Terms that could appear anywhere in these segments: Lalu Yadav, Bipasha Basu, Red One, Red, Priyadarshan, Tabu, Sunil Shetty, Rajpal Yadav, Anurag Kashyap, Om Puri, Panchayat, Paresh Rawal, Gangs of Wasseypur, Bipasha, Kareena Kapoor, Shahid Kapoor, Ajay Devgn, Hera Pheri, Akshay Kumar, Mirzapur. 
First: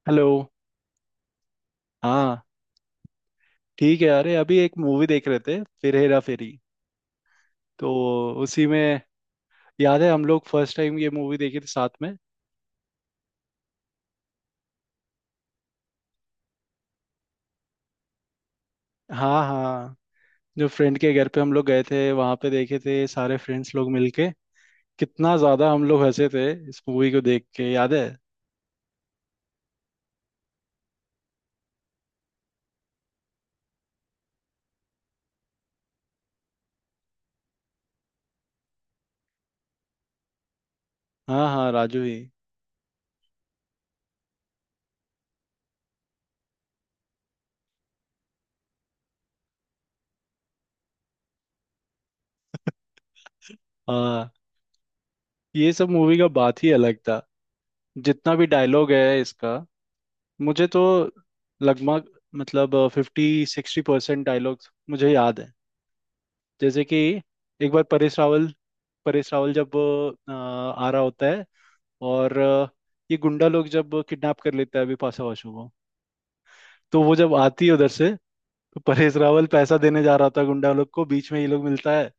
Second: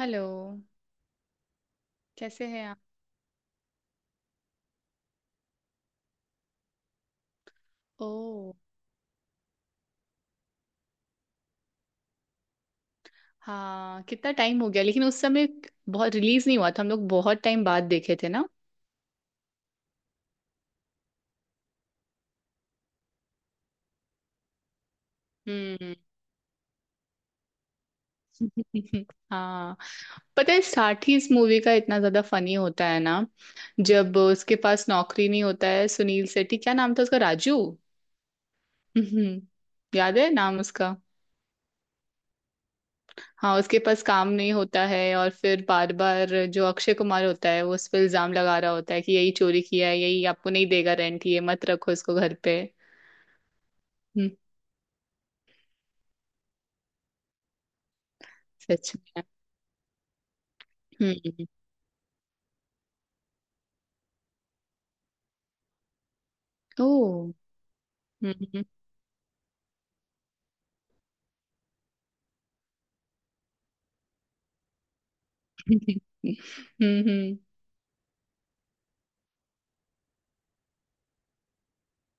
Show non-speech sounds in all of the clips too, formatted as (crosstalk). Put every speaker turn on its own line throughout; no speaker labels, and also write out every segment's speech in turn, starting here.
Hello.
Hello. हाँ।
कैसे हैं आप?
ठीक है, अरे अभी एक मूवी देख रहे थे, फिर हेरा फेरी, तो
ओ
उसी में। याद है हम लोग फर्स्ट टाइम ये मूवी देखे थे साथ में।
हाँ। कितना टाइम हो गया, लेकिन उस समय बहुत रिलीज नहीं हुआ था, हम लोग बहुत टाइम बाद देखे थे ना।
हाँ हाँ, जो फ्रेंड के घर पे हम लोग गए थे वहां पे देखे थे, सारे फ्रेंड्स लोग मिलके। कितना ज्यादा हम
हम्म।
लोग हंसे थे इस मूवी को देख के, याद है।
(laughs) हाँ, पता है साठी, इस मूवी का इतना ज्यादा फनी होता है ना जब उसके पास नौकरी नहीं होता है। सुनील शेट्टी, क्या नाम था उसका, राजू? (laughs) हम्म, याद है नाम उसका।
हाँ हाँ, राजू ही।
हाँ, उसके पास काम नहीं होता है और फिर बार बार जो अक्षय कुमार होता है वो उस पर इल्जाम लगा रहा होता है कि यही चोरी किया है, यही आपको नहीं देगा रेंट, ये मत रखो इसको घर पे।
हाँ,
हम्म,
ये सब मूवी का बात ही अलग था। जितना भी डायलॉग
सच
है
में।
इसका, मुझे तो
हम्म।
लगभग, मतलब 50-60% डायलॉग्स मुझे याद है। जैसे कि
ओ
एक बार परेश रावल,
हम्म।
परेश रावल जब आ रहा होता है, और ये गुंडा लोग जब किडनैप कर लेता है बिपाशा बसु को, तो वो जब
हम्म।
आती है उधर से, तो परेश रावल पैसा देने जा रहा होता है गुंडा लोग को, बीच में ये लोग मिलता है,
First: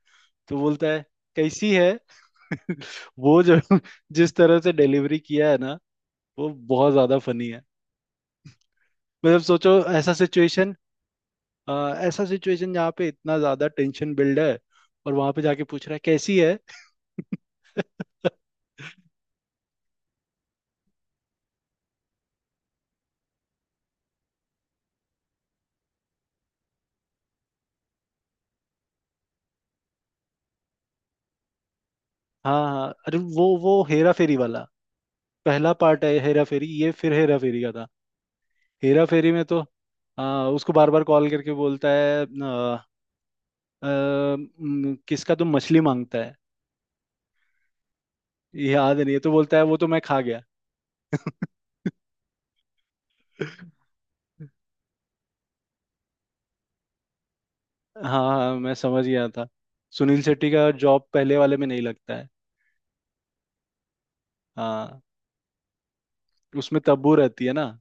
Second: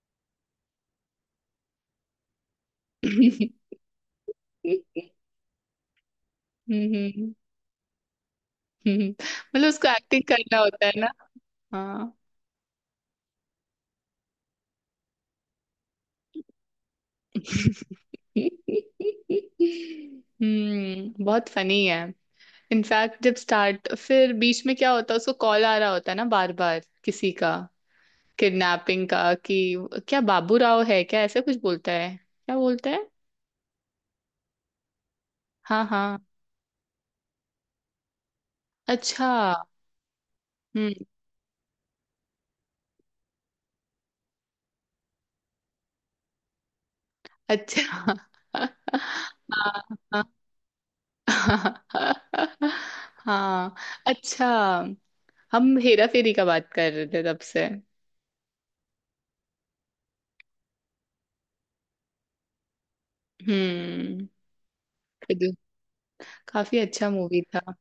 तो बोलता है, कैसी है? (laughs) वो जो, जिस तरह से डिलीवरी किया है ना, वो बहुत ज्यादा
हम्म।
फनी है। मतलब
मतलब
सोचो,
उसको
ऐसा
एक्टिंग करना
सिचुएशन,
होता है ना। हाँ।
ऐसा सिचुएशन जहाँ पे इतना ज्यादा टेंशन बिल्ड है, और वहां पे जाके पूछ रहा है, कैसी है? (laughs)
हम्म, बहुत फनी है। इनफैक्ट जब स्टार्ट, फिर बीच में क्या होता है, उसको कॉल आ रहा होता है ना बार बार किसी का, किडनैपिंग का कि क्या बाबू राव है, क्या ऐसा कुछ बोलता है,
हाँ
क्या
हाँ,
बोलता है?
अरे वो हेरा फेरी वाला पहला
हाँ
पार्ट
हाँ।
है हेरा फेरी, ये फिर हेरा फेरी का था। हेरा
अच्छा।
फेरी में तो उसको बार
हम्म।
बार कॉल करके बोलता है, आ, आ, म, किसका तुम मछली मांगता है,
अच्छा।
ये याद नहीं है? तो बोलता है, वो तो मैं खा
हाँ
गया। (laughs)
हाँ हाँ। अच्छा, हम हेरा फेरी का बात कर रहे थे तब से।
हाँ हाँ, मैं समझ गया था। सुनील शेट्टी का जॉब पहले वाले में नहीं लगता है।
हम्म।
हाँ,
फिर- काफी
उसमें
अच्छा
तब्बू
मूवी
रहती है ना।
था।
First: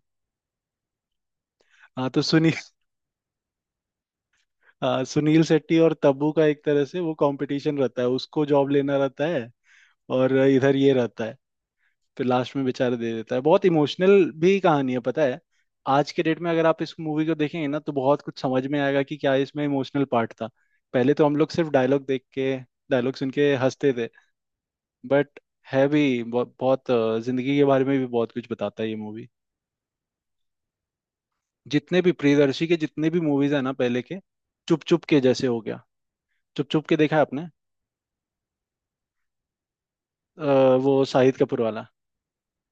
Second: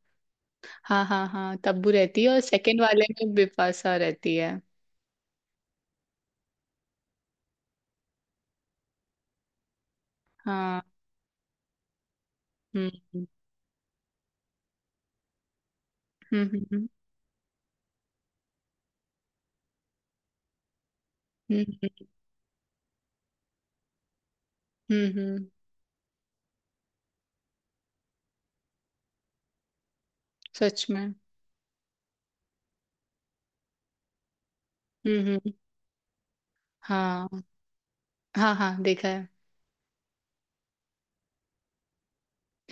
हाँ हाँ हाँ, तब्बू
हाँ तो
रहती है, और
सुनील,
सेकंड वाले में बिपाशा रहती है।
हाँ, सुनील शेट्टी और तब्बू का एक तरह से वो कंपटीशन रहता है, उसको जॉब लेना रहता है और इधर
हाँ।
ये रहता है। फिर लास्ट में
हम्म
बेचारा दे
हम्म
देता है, बहुत इमोशनल भी कहानी है, पता है। आज के डेट
हम्म
में अगर आप
हम्म
इस मूवी को देखेंगे ना, तो बहुत कुछ समझ में आएगा कि क्या इसमें इमोशनल पार्ट था। पहले तो हम लोग सिर्फ
हम्म
डायलॉग देख के, डायलॉग सुन के हंसते थे,
हम्म,
बट
हम्म,
है भी बहुत, बहुत जिंदगी के बारे में भी बहुत कुछ बताता है ये मूवी।
सच में।
जितने भी प्रियदर्शी के जितने भी मूवीज है ना पहले के, चुप चुप के जैसे
हम्म।
हो गया। चुप चुप के देखा है
हाँ
आपने?
हाँ हाँ, देखा है।
वो शाहिद कपूर वाला।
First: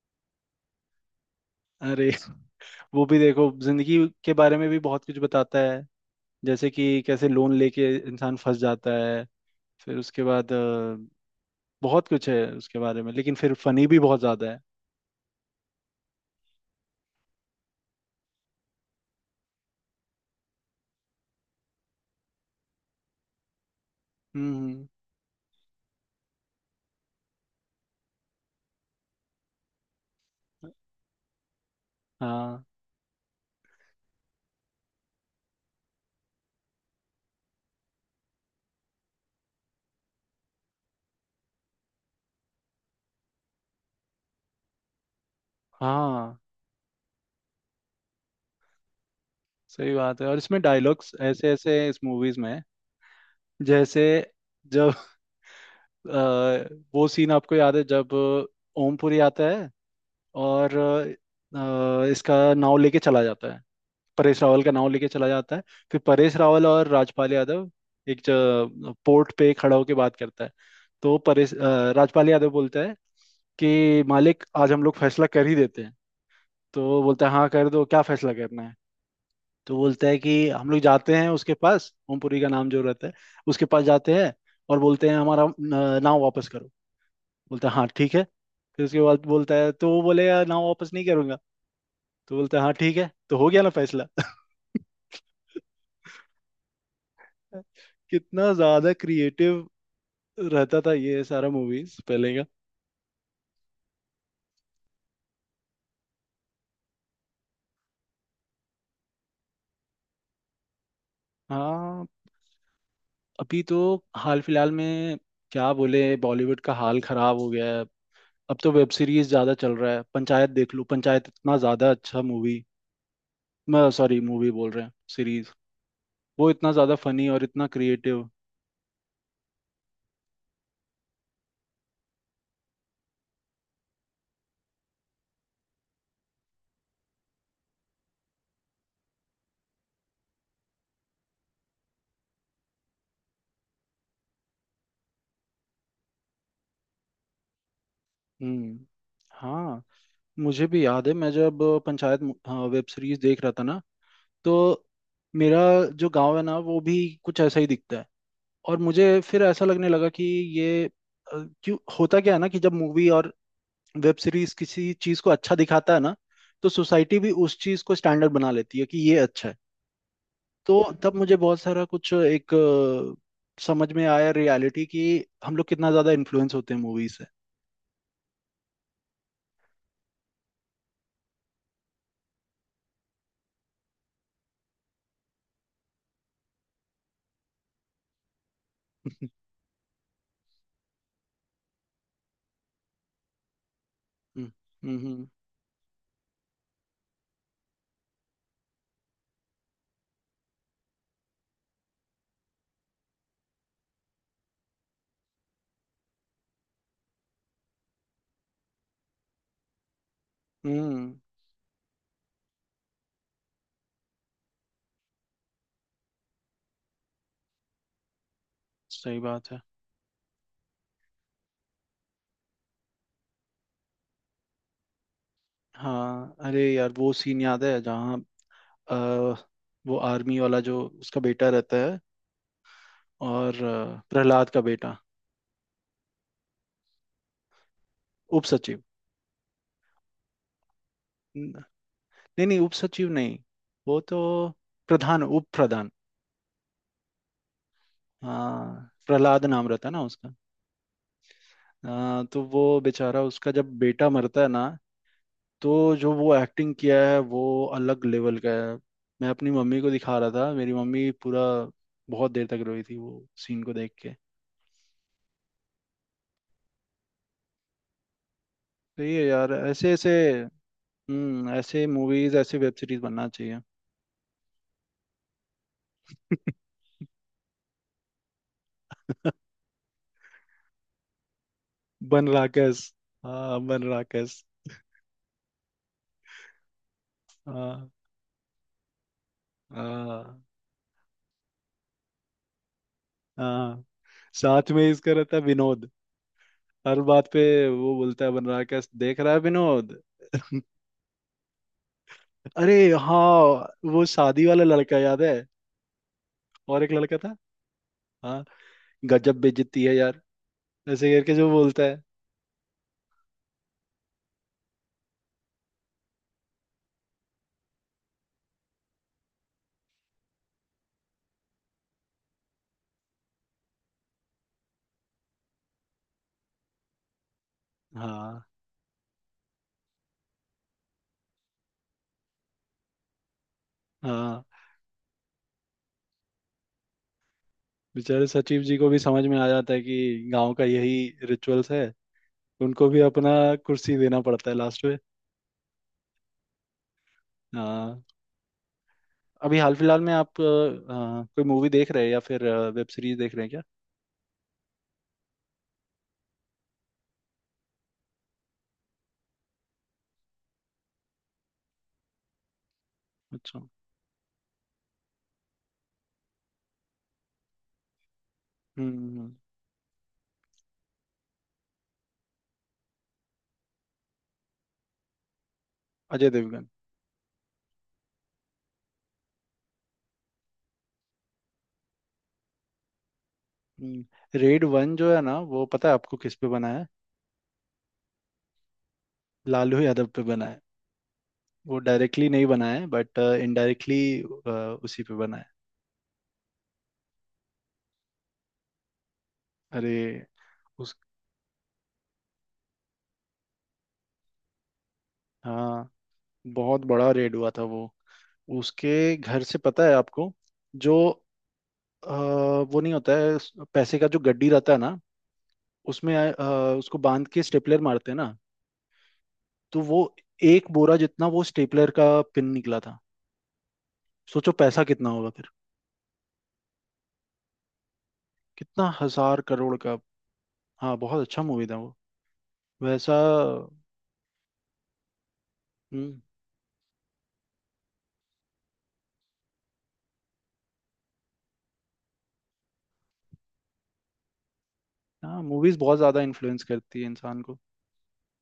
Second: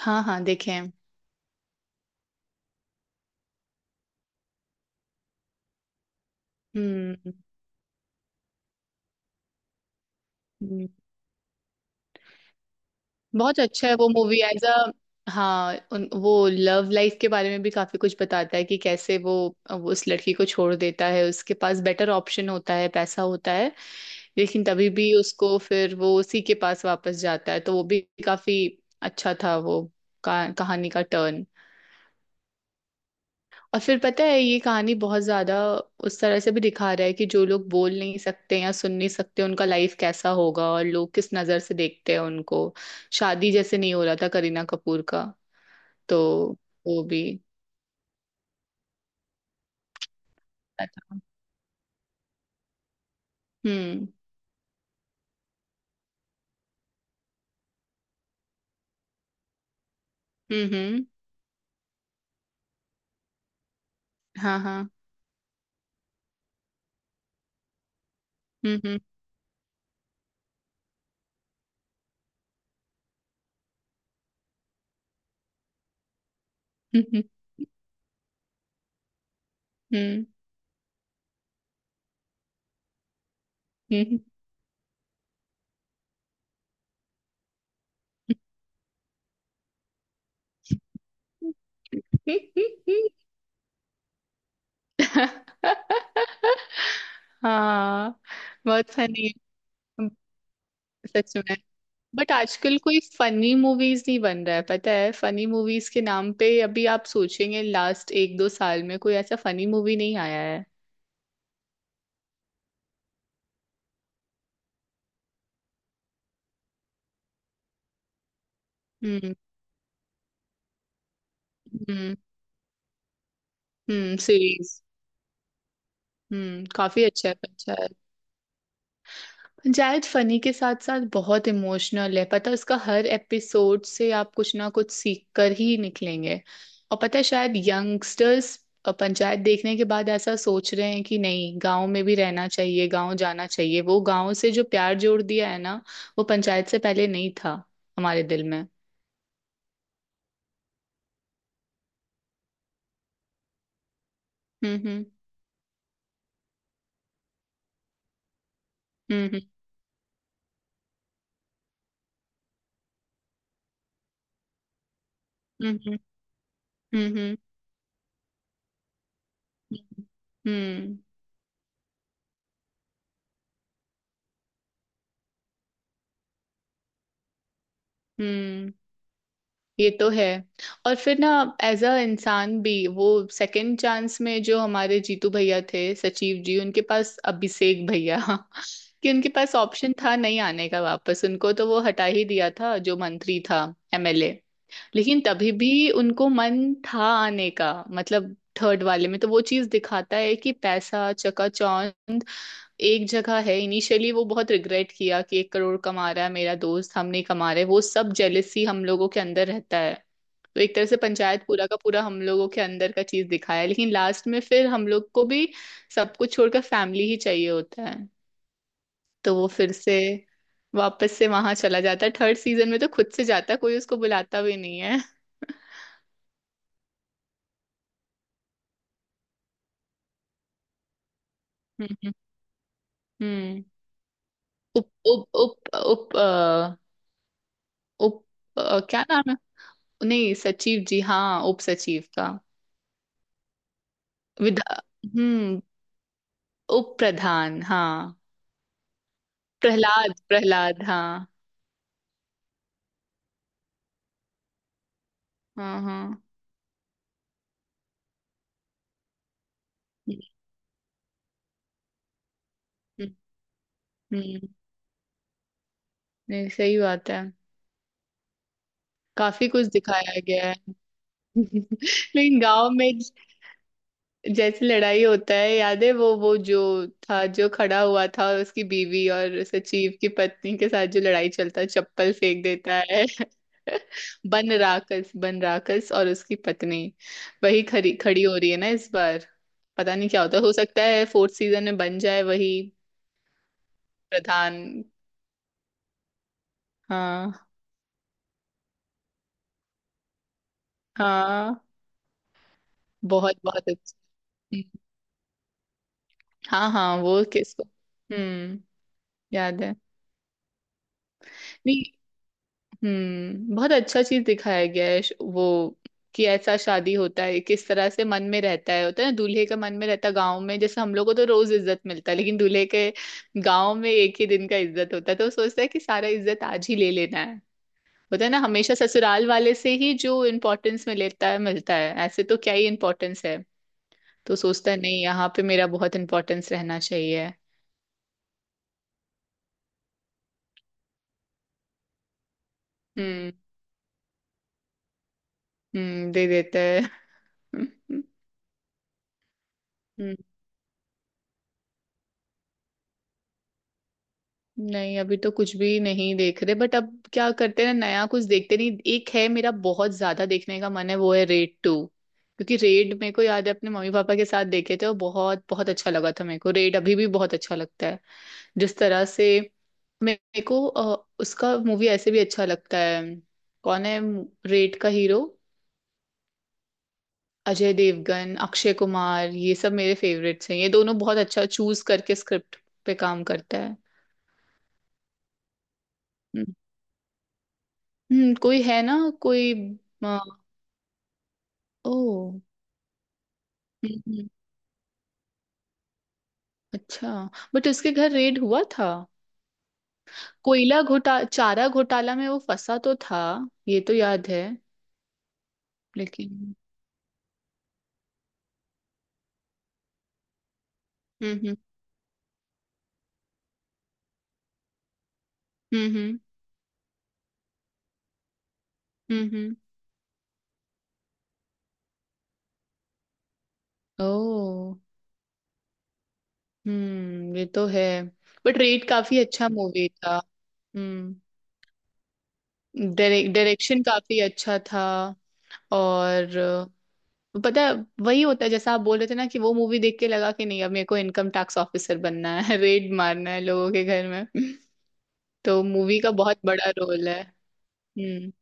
हाँ हाँ, देखे हैं।
अरे (laughs) वो भी देखो, जिंदगी के बारे में भी बहुत कुछ बताता है, जैसे कि कैसे
हम्म
लोन लेके इंसान फंस जाता है, फिर उसके बाद
हम्म,
अ, बहुत कुछ है उसके बारे में, लेकिन फिर
बहुत
फनी
अच्छा है
भी
वो
बहुत
मूवी,
ज्यादा है।
As a. हाँ, वो लव लाइफ के बारे में भी काफी कुछ बताता है कि कैसे वो उस लड़की को छोड़ देता है, उसके पास बेटर ऑप्शन होता है, पैसा होता है, लेकिन
हम्म।
तभी भी उसको फिर वो उसी के पास वापस जाता है। तो वो भी काफी अच्छा था वो कहानी का टर्न।
हाँ
और फिर पता है, ये कहानी बहुत ज्यादा उस तरह से भी दिखा रहा है कि जो लोग बोल नहीं सकते या सुन नहीं सकते उनका लाइफ कैसा होगा, और लोग किस नजर से देखते हैं उनको। शादी जैसे नहीं हो रहा था करीना कपूर का, तो
हाँ,
वो भी
सही बात है, और इसमें डायलॉग्स
था।
ऐसे ऐसे हैं इस मूवीज में। जैसे
हम्म
जब अ, वो सीन आपको याद है, जब ओमपुरी आता है और
हम्म।
इसका नाव लेके चला जाता है, परेश
हाँ
रावल का
हाँ।
नाम लेके चला जाता है। फिर परेश रावल और राजपाल यादव एक
हम्म हम्म
पोर्ट पे खड़ा होके बात करता है, तो राजपाल यादव बोलता है कि मालिक आज हम लोग फैसला कर ही देते हैं, तो
हम्म
बोलता है हाँ कर दो, क्या फैसला करना है? तो बोलता है
हम्म।
कि हम लोग जाते हैं उसके पास, ओमपुरी का नाम जो रहता है, उसके पास जाते
हम्म।
हैं और बोलते हैं हमारा नाव वापस करो। बोलता है हाँ ठीक है। फिर उसके बाद बोलता है, तो वो बोलेगा नाव वापस नहीं करूंगा, तो बोलता है हाँ ठीक
हम्म। (laughs)
है, तो हो गया ना फैसला। (laughs)
हाँ,
कितना
बहुत
ज्यादा
फनी है।
क्रिएटिव रहता था ये
सच
सारा
में,
मूवीज
बट
पहले का।
आजकल कोई फनी मूवीज नहीं बन रहा है, पता है। फनी मूवीज के नाम पे अभी आप सोचेंगे लास्ट एक दो साल में, कोई ऐसा फनी मूवी नहीं आया है।
हाँ, अभी तो हाल फिलहाल में क्या बोले, बॉलीवुड का हाल खराब हो गया है। अब तो वेब सीरीज
हम्म
ज्यादा चल रहा है, पंचायत देख लो, पंचायत इतना ज्यादा
हम्म।
अच्छा मूवी, मैं सॉरी मूवी बोल
सीरीज।
रहे हैं, सीरीज। वो
हम्म,
इतना ज्यादा
काफी
फनी
अच्छा है,
और इतना
अच्छा है।
क्रिएटिव।
जायद फनी के साथ साथ बहुत इमोशनल है, पता है उसका। हर एपिसोड से आप कुछ ना कुछ सीख कर ही निकलेंगे। और पता है, शायद यंगस्टर्स पंचायत देखने के बाद ऐसा सोच रहे हैं कि नहीं, गांव में भी रहना चाहिए, गांव जाना चाहिए। वो गांव से जो प्यार जोड़ दिया है ना, वो पंचायत से पहले नहीं था हमारे दिल में।
हम्म। हाँ, मुझे भी याद है मैं जब पंचायत हाँ, वेब सीरीज देख रहा था ना, तो
हम्म
मेरा जो गांव है ना वो भी कुछ ऐसा ही दिखता है, और मुझे
हम्म हम्म
फिर ऐसा लगने लगा कि ये अ, क्यों होता क्या है ना कि जब मूवी और वेब सीरीज किसी चीज को अच्छा दिखाता
हम्म
है ना, तो
हम्म
सोसाइटी भी
हम्म
उस चीज को स्टैंडर्ड बना लेती है कि ये अच्छा है। तो
हम्म हम्म
तब मुझे बहुत सारा कुछ समझ में आया रियलिटी, कि हम लोग कितना ज्यादा इन्फ्लुएंस होते हैं मूवी से।
हम्म। ये तो है। और फिर ना, एज अ इंसान भी वो सेकंड चांस में, जो हमारे जीतू भैया थे सचिव जी, उनके पास अभिषेक भैया (laughs) कि उनके
(laughs)
पास ऑप्शन था नहीं आने का वापस। उनको तो वो हटा ही दिया था जो मंत्री था, एमएलए।
हम्म।
लेकिन
हम्म
तभी भी उनको मन था आने का। मतलब थर्ड वाले में तो वो चीज दिखाता है कि पैसा, चकाचौंध एक जगह है। इनिशियली वो बहुत रिग्रेट किया कि 1 करोड़ कमा रहा है मेरा दोस्त, हम नहीं कमा रहे, वो सब जेलेसी हम लोगों के अंदर रहता है। तो एक तरह से
हम्म,
पंचायत पूरा का पूरा हम लोगों के अंदर का चीज दिखाया है, लेकिन लास्ट में फिर हम लोग को भी सब कुछ छोड़कर फैमिली ही चाहिए होता है।
सही
तो वो
बात है।
फिर से वापस से वहां चला जाता है। थर्ड सीजन में तो खुद से जाता है, कोई उसको बुलाता भी नहीं है।
हाँ अरे यार वो सीन याद है जहाँ अ, वो आर्मी वाला जो उसका बेटा रहता है
हम्म
और
हम्म।
प्रहलाद का
उप
बेटा,
उप उप उप अ, उप
उप सचिव,
क्या नाम है? नहीं सचिव जी, हाँ उप
न-
सचिव का।
नहीं नहीं उपसचिव नहीं, वो तो
विधा,
प्रधान, उप
हम्म।
प्रधान।
उप प्रधान, हाँ।
हाँ प्रहलाद नाम रहता है ना
प्रहलाद
उसका,
प्रहलाद, हाँ।
हाँ, तो वो बेचारा उसका जब बेटा मरता है ना,
हाँ
तो जो
हाँ।
वो एक्टिंग किया है वो अलग लेवल का है। मैं अपनी मम्मी को दिखा
हम्म
रहा था, मेरी मम्मी पूरा बहुत देर तक रोई थी
हम्म,
वो सीन को देख के।
हम्म, नहीं सही बात है।
तो ये
काफी
यार
कुछ
ऐसे ऐसे,
दिखाया गया है (laughs)
हम्म, ऐसे मूवीज
लेकिन
ऐसे
गांव
वेब
में
सीरीज बनना चाहिए।
जैसे लड़ाई होता है याद है, वो जो
(laughs)
था, जो खड़ा हुआ था, और उसकी बीवी और सचिव की पत्नी के साथ जो लड़ाई चलता है, चप्पल
बन
फेंक देता
राकेश,
है
हाँ
(laughs)
बन राकेश।
बन राकस, बन राकस और उसकी पत्नी वही
हाँ
खड़ी खड़ी हो रही है ना इस बार। पता नहीं क्या होता
हाँ
है। हो सकता है फोर्थ सीजन में बन जाए वही
हाँ। साथ में
प्रधान।
इसका रहता है विनोद, हर बात
हाँ
पे वो बोलता है बन रहा क्या देख रहा है विनोद। (laughs)
हाँ,
अरे
बहुत बहुत
हाँ,
अच्छा।
वो शादी वाला
हम्म,
लड़का याद है,
हाँ
और एक
हाँ।
लड़का
वो
था।
किसको?
हाँ,
हम्म,
गजब
याद है?
बेइज्जती है यार, ऐसे करके जो बोलता
नहीं।
है।
हम्म, बहुत अच्छा चीज दिखाया गया है वो, कि ऐसा शादी होता है किस तरह से मन में रहता है, होता है ना दूल्हे का मन में रहता है। गाँव में जैसे हम लोग को तो रोज इज्जत मिलता है, लेकिन दूल्हे के गाँव में एक ही दिन का इज्जत होता है, तो वो सोचता है कि सारा इज्जत आज ही ले लेना है। होता है ना,
हाँ
हमेशा ससुराल वाले से ही जो इम्पोर्टेंस में लेता है, मिलता है। ऐसे तो क्या ही इम्पोर्टेंस है, तो
हाँ,
सोचता है नहीं, यहाँ पे मेरा बहुत इम्पोर्टेंस रहना चाहिए।
बेचारे सचिव जी को भी समझ में आ जाता है कि गांव का यही रिचुअल्स है, उनको भी
हम्म
अपना कुर्सी देना पड़ता है लास्ट में।
हम्म, दे देता है
हाँ।
(laughs)
अभी हाल फिलहाल में
हम्म
आप कोई मूवी देख रहे हैं या फिर वेब सीरीज देख रहे हैं क्या?
नहीं, अभी तो कुछ भी नहीं देख रहे, बट अब क्या करते हैं ना, नया कुछ देखते नहीं। एक है मेरा बहुत ज्यादा देखने का मन है, वो है रेड टू, क्योंकि रेड मेरे को याद है
अच्छा।
अपने मम्मी पापा के साथ देखे थे और बहुत बहुत अच्छा लगा था मेरे को। रेड अभी भी बहुत अच्छा लगता है जिस
हम्म।
तरह से। मेरे को उसका मूवी ऐसे भी अच्छा लगता है। कौन है रेड का हीरो?
अजय देवगन।
अजय देवगन, अक्षय कुमार, ये सब मेरे फेवरेट्स हैं। ये दोनों बहुत अच्छा चूज करके स्क्रिप्ट पे काम करता
हम्म, रेड वन जो है ना, वो पता है आपको किस
है।
पे बना है?
हम्म, कोई है ना, कोई।
लालू यादव
आ,
पे बना है। वो
ओ,
डायरेक्टली नहीं बना है बट इनडायरेक्टली
हम्म, हम्म,
उसी पे बना है।
अच्छा। बट उसके घर रेड हुआ था,
अरे
कोयला
उस,
घोटा चारा घोटाला में वो फंसा तो था, ये तो याद है,
हाँ
लेकिन।
बहुत बड़ा रेड हुआ था वो, उसके घर से पता है आपको, जो
हम्म हम्म
अ, वो नहीं होता है उस पैसे का, जो गड्डी रहता है ना,
हम्म
उसमें
हम्म
अ, उसको बांध के स्टेपलर मारते हैं ना,
हम्म हम्म,
तो वो एक बोरा जितना वो स्टेपलर का पिन निकला था। सोचो
ओ,
पैसा कितना होगा फिर,
हम्म, ये तो है। बट
कितना
रेड काफी
हजार
अच्छा
करोड़
मूवी
का।
था।
हाँ
हम्म,
बहुत अच्छा मूवी था, वैसा।
डायरेक्शन काफी अच्छा था।
हम्म,
और पता है, वही होता है जैसा आप बोल रहे थे ना, कि वो मूवी देख के लगा कि नहीं, अब मेरे को इनकम टैक्स ऑफिसर बनना है (laughs) रेड मारना है लोगों के घर में
हाँ,
(laughs) तो
मूवीज बहुत
मूवी का
ज्यादा
बहुत
इन्फ्लुएंस
बड़ा
करती है
रोल है।
इंसान को।
हम्म,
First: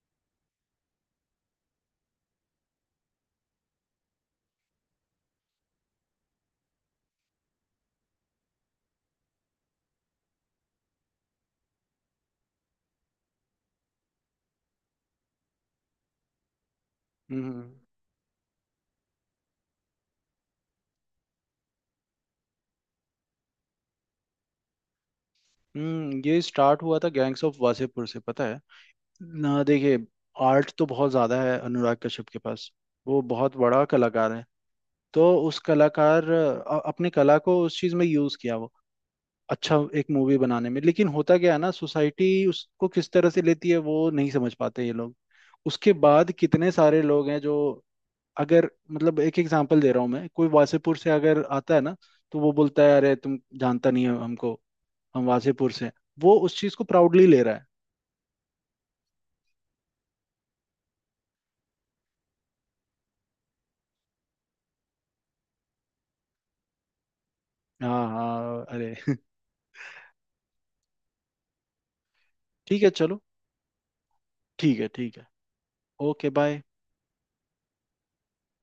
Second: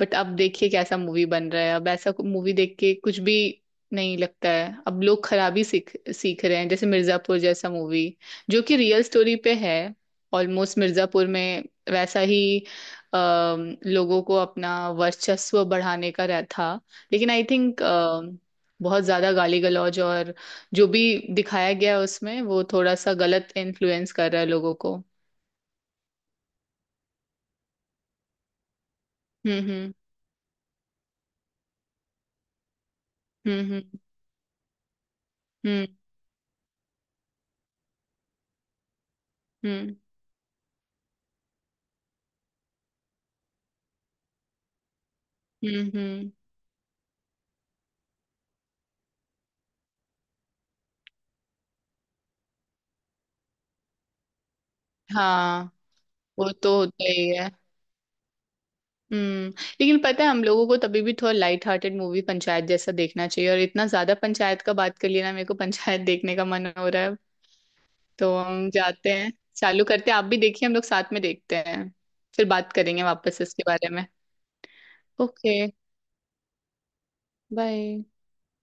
बट अब देखिए कैसा मूवी बन रहा है, अब ऐसा मूवी देख के कुछ भी नहीं लगता है। अब लोग खराबी सीख सीख रहे हैं, जैसे मिर्जापुर जैसा मूवी, जो कि रियल स्टोरी पे है। ऑलमोस्ट मिर्जापुर में वैसा ही लोगों को अपना वर्चस्व बढ़ाने का रह था। लेकिन आई
हम्म
थिंक बहुत ज्यादा गाली गलौज और जो भी दिखाया गया है उसमें, वो थोड़ा सा गलत इन्फ्लुएंस कर रहा है लोगों को।
हम्म, ये स्टार्ट हुआ था गैंग्स ऑफ वासेपुर से, पता है ना,
हम्म
देखिए आर्ट तो बहुत ज्यादा है अनुराग कश्यप के पास, वो बहुत
हम्म
बड़ा
हम्म
कलाकार है, तो उस
हम्म
कलाकार अपने कला को उस चीज में यूज किया वो, अच्छा
हम्म
एक मूवी बनाने में, लेकिन होता क्या है ना, सोसाइटी उसको किस तरह से लेती है वो नहीं समझ पाते ये लोग।
हम्म हम्म
उसके
हम्म,
बाद कितने सारे लोग हैं जो, अगर मतलब एक एग्जांपल दे रहा हूँ मैं, कोई वासेपुर से अगर आता है ना, तो वो बोलता है अरे तुम जानता नहीं हो हमको, हम
हाँ,
वासेपुर से हैं।" वो
वो
उस चीज
तो
को
होता
प्राउडली
ही
ले
है।
रहा है।
हम्म, लेकिन पता है, हम लोगों को तभी भी थोड़ा लाइट हार्टेड मूवी पंचायत जैसा देखना चाहिए। और इतना ज्यादा पंचायत का बात कर लिया ना, मेरे को पंचायत देखने का मन हो रहा है।
हाँ
तो
हाँ
हम
अरे
जाते
(laughs)
हैं, चालू करते हैं, आप भी देखिए, हम लोग साथ में देखते हैं। फिर बात
ठीक है
करेंगे
चलो,
वापस इसके बारे में।
ठीक है ठीक है।
Okay,
okay bye.
बाय।